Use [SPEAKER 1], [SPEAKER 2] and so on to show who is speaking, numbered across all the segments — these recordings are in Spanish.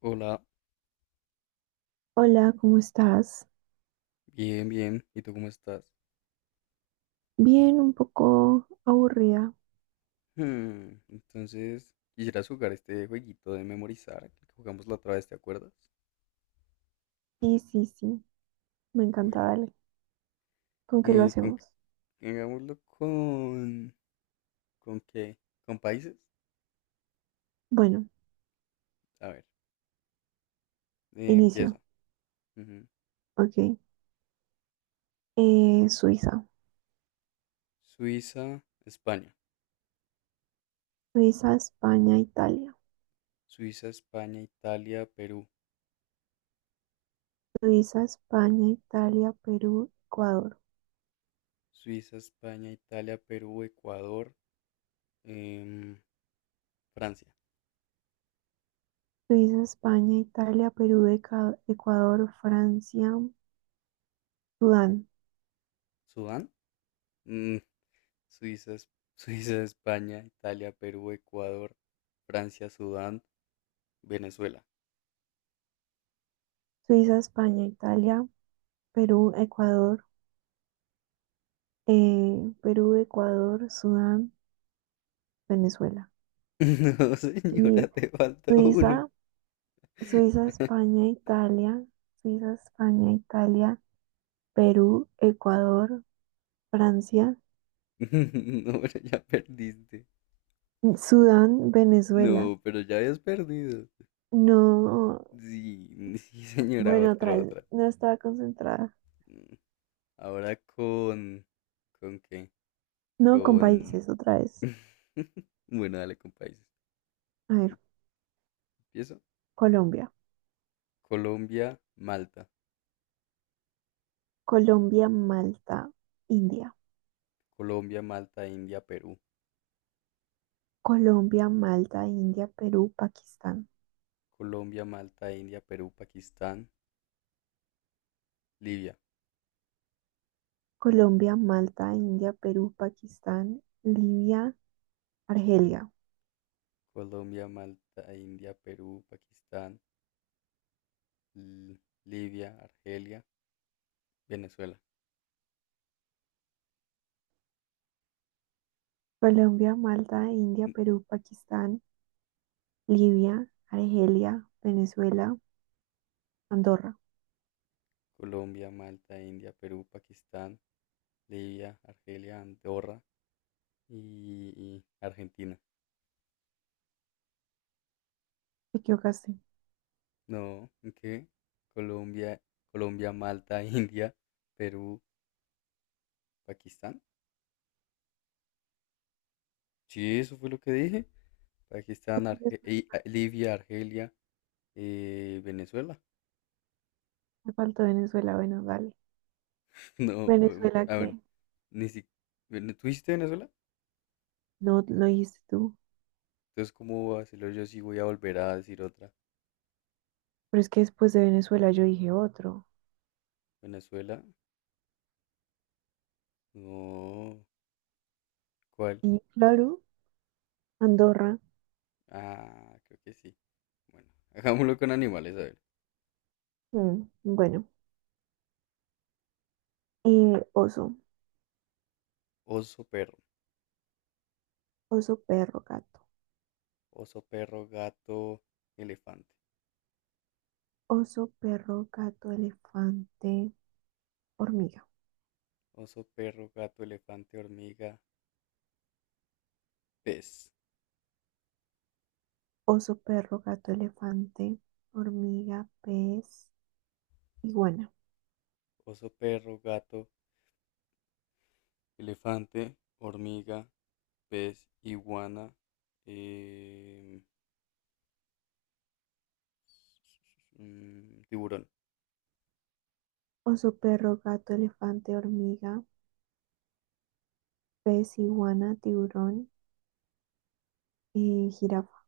[SPEAKER 1] Hola,
[SPEAKER 2] Hola, ¿cómo estás?
[SPEAKER 1] bien, bien. ¿Y tú cómo estás?
[SPEAKER 2] Bien, un poco aburrida.
[SPEAKER 1] Entonces, ¿quisieras jugar este jueguito de memorizar que jugamos la otra vez, ¿te acuerdas?
[SPEAKER 2] Sí, sí, sí, me encanta,
[SPEAKER 1] Bueno,
[SPEAKER 2] dale. ¿Con qué lo
[SPEAKER 1] ¿y con
[SPEAKER 2] hacemos?
[SPEAKER 1] qué- hagámoslo con... ¿Con qué? ¿Con países?
[SPEAKER 2] Bueno,
[SPEAKER 1] A ver,
[SPEAKER 2] inicio.
[SPEAKER 1] empieza. Ujú.
[SPEAKER 2] Ok. Suiza.
[SPEAKER 1] Suiza, España.
[SPEAKER 2] Suiza, España, Italia.
[SPEAKER 1] Suiza, España, Italia, Perú.
[SPEAKER 2] Suiza, España, Italia, Perú, Ecuador.
[SPEAKER 1] Suiza, España, Italia, Perú, Ecuador, em, Francia.
[SPEAKER 2] Suiza, España, Italia, Perú, Ecuador, Francia, Sudán.
[SPEAKER 1] ¿Sudán? Suiza, Suiza, España, Italia, Perú, Ecuador, Francia, Sudán, Venezuela.
[SPEAKER 2] Suiza, España, Italia, Perú, Ecuador, eh, Perú, Ecuador, Sudán, Venezuela.
[SPEAKER 1] No,
[SPEAKER 2] Y
[SPEAKER 1] señora, te falta uno.
[SPEAKER 2] Suiza. Suiza, España, Italia, Suiza, España, Italia, Perú, Ecuador, Francia,
[SPEAKER 1] No, pero ya perdiste.
[SPEAKER 2] Sudán, Venezuela.
[SPEAKER 1] No, pero ya habías perdido.
[SPEAKER 2] No,
[SPEAKER 1] Sí, sí, señora,
[SPEAKER 2] bueno,
[SPEAKER 1] otra,
[SPEAKER 2] otra vez,
[SPEAKER 1] otra.
[SPEAKER 2] no estaba concentrada.
[SPEAKER 1] Mm, Ahora con... ¿Con qué?
[SPEAKER 2] No, con
[SPEAKER 1] Con...
[SPEAKER 2] países, otra vez.
[SPEAKER 1] Bueno, dale con países.
[SPEAKER 2] A ver,
[SPEAKER 1] Empiezo.
[SPEAKER 2] Colombia,
[SPEAKER 1] Colombia, Malta.
[SPEAKER 2] Colombia, Malta, India.
[SPEAKER 1] Colombia, Malta, India, Perú.
[SPEAKER 2] Colombia, Malta, India, Perú, Pakistán.
[SPEAKER 1] Colombia, Malta, India, Perú, Pakistán. Libia,
[SPEAKER 2] Colombia, Malta, India, Perú, Pakistán, Libia, Argelia.
[SPEAKER 1] Colombia, Malta, India, Perú, Pakistán, L- Libia, Argelia, Venezuela.
[SPEAKER 2] Colombia, Malta, India,
[SPEAKER 1] N-
[SPEAKER 2] Perú, Pakistán, Libia, Argelia, Venezuela, Andorra.
[SPEAKER 1] Colombia, Malta, India, Perú, Pakistán, Libia, Argelia, Andorra y Argentina.
[SPEAKER 2] Te equivocaste.
[SPEAKER 1] No, ¿qué? Colombia, Colombia, Malta, India, Perú, Pakistán. Sí, eso fue lo que dije. Pakistán,
[SPEAKER 2] Después
[SPEAKER 1] Libia, Argelia, Venezuela.
[SPEAKER 2] me faltó Venezuela. Bueno, dale.
[SPEAKER 1] No,
[SPEAKER 2] Venezuela
[SPEAKER 1] a ver,
[SPEAKER 2] que
[SPEAKER 1] ni si... ¿Tú dijiste Venezuela?
[SPEAKER 2] no lo dijiste tú.
[SPEAKER 1] Entonces, ¿cómo va a hacerlo yo si voy a volver a decir otra?
[SPEAKER 2] Pero es que después de Venezuela yo dije otro.
[SPEAKER 1] ¿Venezuela? No. ¿Cuál?
[SPEAKER 2] Sí, claro. Andorra.
[SPEAKER 1] Ah, creo que sí. Bueno, hagámoslo con animales, a ver.
[SPEAKER 2] Mm, bueno. Oso.
[SPEAKER 1] Oso, perro.
[SPEAKER 2] Oso, perro, gato.
[SPEAKER 1] Oso, perro, gato, elefante.
[SPEAKER 2] Oso, perro, gato, elefante, hormiga.
[SPEAKER 1] Oso, perro, gato, elefante, hormiga, pez.
[SPEAKER 2] Oso, perro, gato, elefante, hormiga, pez, iguana.
[SPEAKER 1] Oso, perro, gato, elefante, hormiga, pez, iguana, eh, tiburón.
[SPEAKER 2] Oso, perro, gato, elefante, hormiga. Pez, iguana, tiburón, jirafa,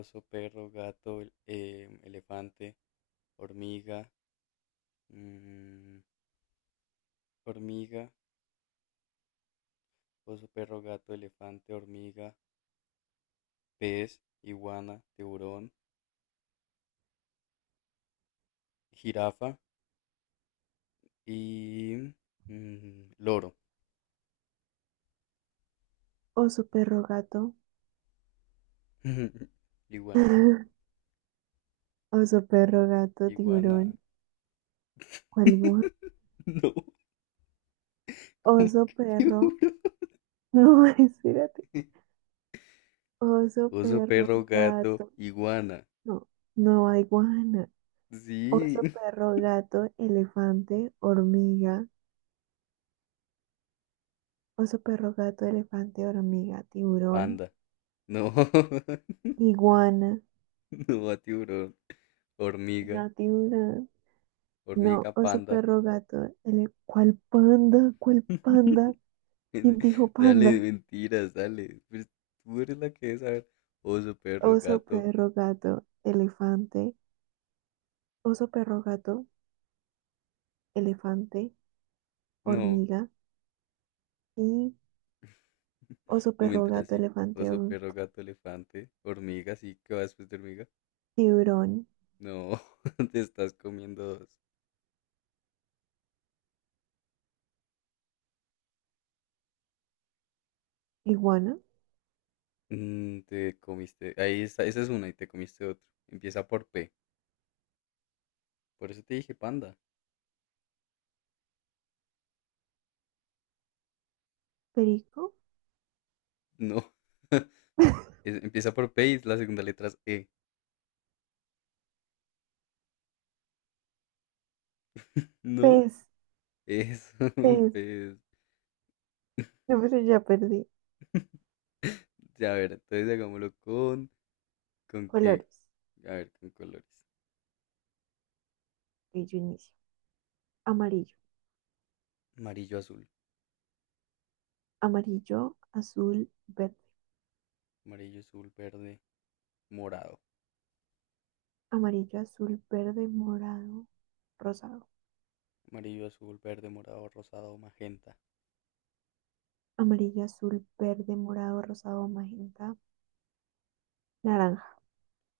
[SPEAKER 1] Oso, perro, gato, elefante, hormiga, mm, hormiga, oso, perro, gato, elefante, hormiga, pez, iguana, tiburón, jirafa y loro.
[SPEAKER 2] oso, perro, gato,
[SPEAKER 1] Iguana,
[SPEAKER 2] oso, perro, gato,
[SPEAKER 1] iguana.
[SPEAKER 2] tiburón, ¿cuál más?
[SPEAKER 1] No, ¿cómo
[SPEAKER 2] Oso,
[SPEAKER 1] que
[SPEAKER 2] perro,
[SPEAKER 1] tiburón?
[SPEAKER 2] no, espérate, oso,
[SPEAKER 1] Oso,
[SPEAKER 2] perro,
[SPEAKER 1] perro, gato,
[SPEAKER 2] gato,
[SPEAKER 1] iguana.
[SPEAKER 2] no, no hay guana,
[SPEAKER 1] Sí,
[SPEAKER 2] oso, perro, gato, elefante, hormiga, oso, perro, gato, elefante, hormiga, tiburón,
[SPEAKER 1] panda. No,
[SPEAKER 2] iguana,
[SPEAKER 1] no, tiburón. Hormiga,
[SPEAKER 2] no, tiburón. No,
[SPEAKER 1] hormiga,
[SPEAKER 2] oso,
[SPEAKER 1] panda.
[SPEAKER 2] perro, gato. El, ¿cuál panda? ¿Cuál panda? ¿Quién dijo
[SPEAKER 1] Dale,
[SPEAKER 2] panda?
[SPEAKER 1] mentiras, dale. Pues tú eres la que debe saber. Oso, perro,
[SPEAKER 2] Oso,
[SPEAKER 1] gato.
[SPEAKER 2] perro, gato, elefante. Oso, perro, gato, elefante,
[SPEAKER 1] No,
[SPEAKER 2] hormiga. Y oso,
[SPEAKER 1] no me
[SPEAKER 2] perro,
[SPEAKER 1] enteras
[SPEAKER 2] gato,
[SPEAKER 1] así.
[SPEAKER 2] elefante,
[SPEAKER 1] Oso, perro, gato, elefante, hormiga, sí, qué vas después de hormiga.
[SPEAKER 2] tiburón,
[SPEAKER 1] No, te estás comiendo dos.
[SPEAKER 2] iguana,
[SPEAKER 1] Mm, te comiste. Ahí está, esa es una y te comiste otro. Empieza por P. Por eso te dije panda.
[SPEAKER 2] perico,
[SPEAKER 1] No. Empieza por P y la segunda letra es E. No,
[SPEAKER 2] pez,
[SPEAKER 1] eso,
[SPEAKER 2] pez.
[SPEAKER 1] pues.
[SPEAKER 2] No, pero ya perdí.
[SPEAKER 1] Ya, a ver, entonces hagámoslo con. ¿Con qué?
[SPEAKER 2] Colores.
[SPEAKER 1] A ver, con colores.
[SPEAKER 2] Y yo inicio. Amarillo.
[SPEAKER 1] Amarillo, azul.
[SPEAKER 2] Amarillo, azul, verde.
[SPEAKER 1] Amarillo, azul, verde, morado.
[SPEAKER 2] Amarillo, azul, verde, morado, rosado.
[SPEAKER 1] Amarillo, azul, verde, morado, rosado, magenta.
[SPEAKER 2] Amarillo, azul, verde, morado, rosado, magenta, naranja,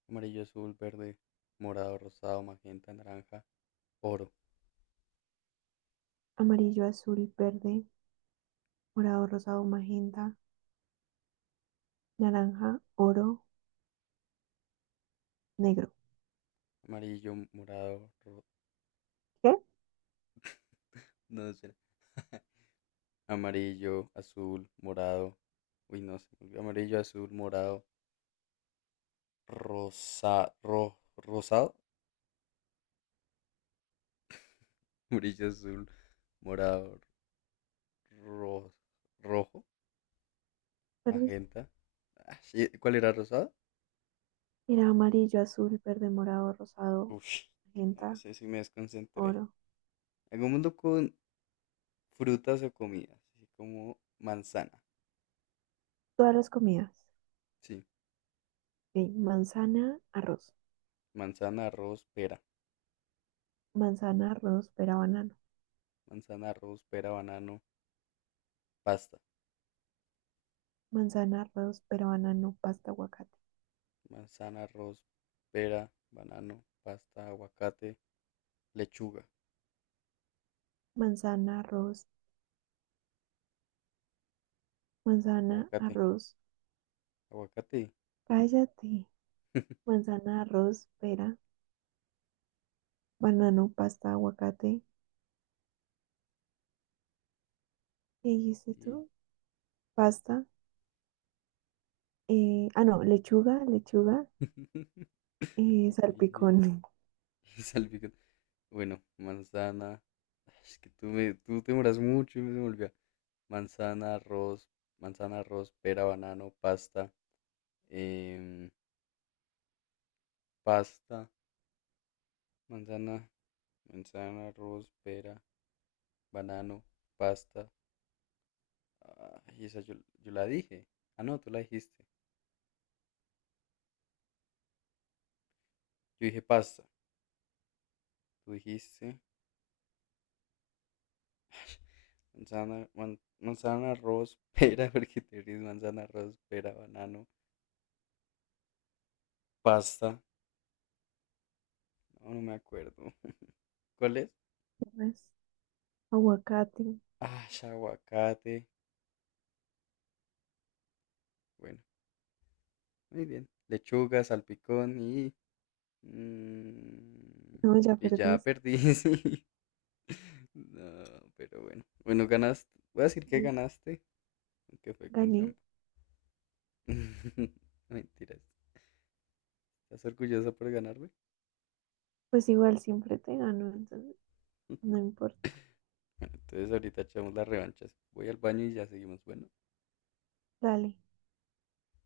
[SPEAKER 1] Amarillo, azul, verde, morado, rosado, magenta, naranja, oro.
[SPEAKER 2] amarillo, azul, verde, morado, rosado, magenta, naranja, oro, negro.
[SPEAKER 1] Amarillo, morado,
[SPEAKER 2] ¿Qué?
[SPEAKER 1] no, no sé. Amarillo, azul, morado. Uy, no se me olvidó. Amarillo, azul, morado, rosa, rosado. Amarillo, azul, morado, ro- rojo,
[SPEAKER 2] ¿Perdiste?
[SPEAKER 1] magenta. Ah, sí, ¿cuál era rosado?
[SPEAKER 2] Era amarillo, azul, verde, morado, rosado,
[SPEAKER 1] Ush, no
[SPEAKER 2] magenta,
[SPEAKER 1] sé si me desconcentré.
[SPEAKER 2] oro.
[SPEAKER 1] Algún mundo con frutas o comidas, así como manzana.
[SPEAKER 2] Todas las comidas.
[SPEAKER 1] Sí,
[SPEAKER 2] Ok, manzana, arroz.
[SPEAKER 1] manzana, arroz, pera.
[SPEAKER 2] Manzana, arroz, pera, banano.
[SPEAKER 1] Manzana, arroz, pera, banano, pasta.
[SPEAKER 2] Manzana, arroz, pera, banano, pasta, aguacate.
[SPEAKER 1] Manzana, arroz, pera, banano, pasta, aguacate, lechuga,
[SPEAKER 2] Manzana, arroz, manzana,
[SPEAKER 1] aguacate,
[SPEAKER 2] arroz.
[SPEAKER 1] aguacate.
[SPEAKER 2] Cállate. Manzana, arroz, pera, banano, pasta, aguacate. ¿Qué dijiste
[SPEAKER 1] Sí.
[SPEAKER 2] tú? Pasta. No, lechuga, lechuga,
[SPEAKER 1] Ok, sí.
[SPEAKER 2] salpicón,
[SPEAKER 1] Salpicón. Bueno, manzana. Ay, es que tú, tú te demoras mucho y me se me olvida. Manzana, arroz, manzana, arroz, pera, banano, pasta, em, pasta, manzana, manzana, arroz, pera, banano, pasta. Ay, esa yo la dije. Ah, no, tú la dijiste. Yo dije pasta. Tú dijiste manzana, manzana, arroz, pera, porque te ríes, manzana, arroz, pera, banano, pasta. No, no me acuerdo. ¿Cuál es?
[SPEAKER 2] ¿qué más? Aguacate.
[SPEAKER 1] Ah, aguacate. Bueno, muy bien. Lechuga, salpicón Mm,
[SPEAKER 2] No, ya
[SPEAKER 1] y ya
[SPEAKER 2] perdiste.
[SPEAKER 1] perdí, sí. No, pero bueno. Bueno, ganaste. Voy a decir que ganaste, aunque fue con
[SPEAKER 2] Gané.
[SPEAKER 1] trampa. Mentiras. ¿Estás orgullosa por ganarme?
[SPEAKER 2] Pues igual siempre te gano, entonces no importa.
[SPEAKER 1] Bueno, entonces ahorita echamos las revanchas. Voy al baño y ya seguimos. Bueno.
[SPEAKER 2] Dale.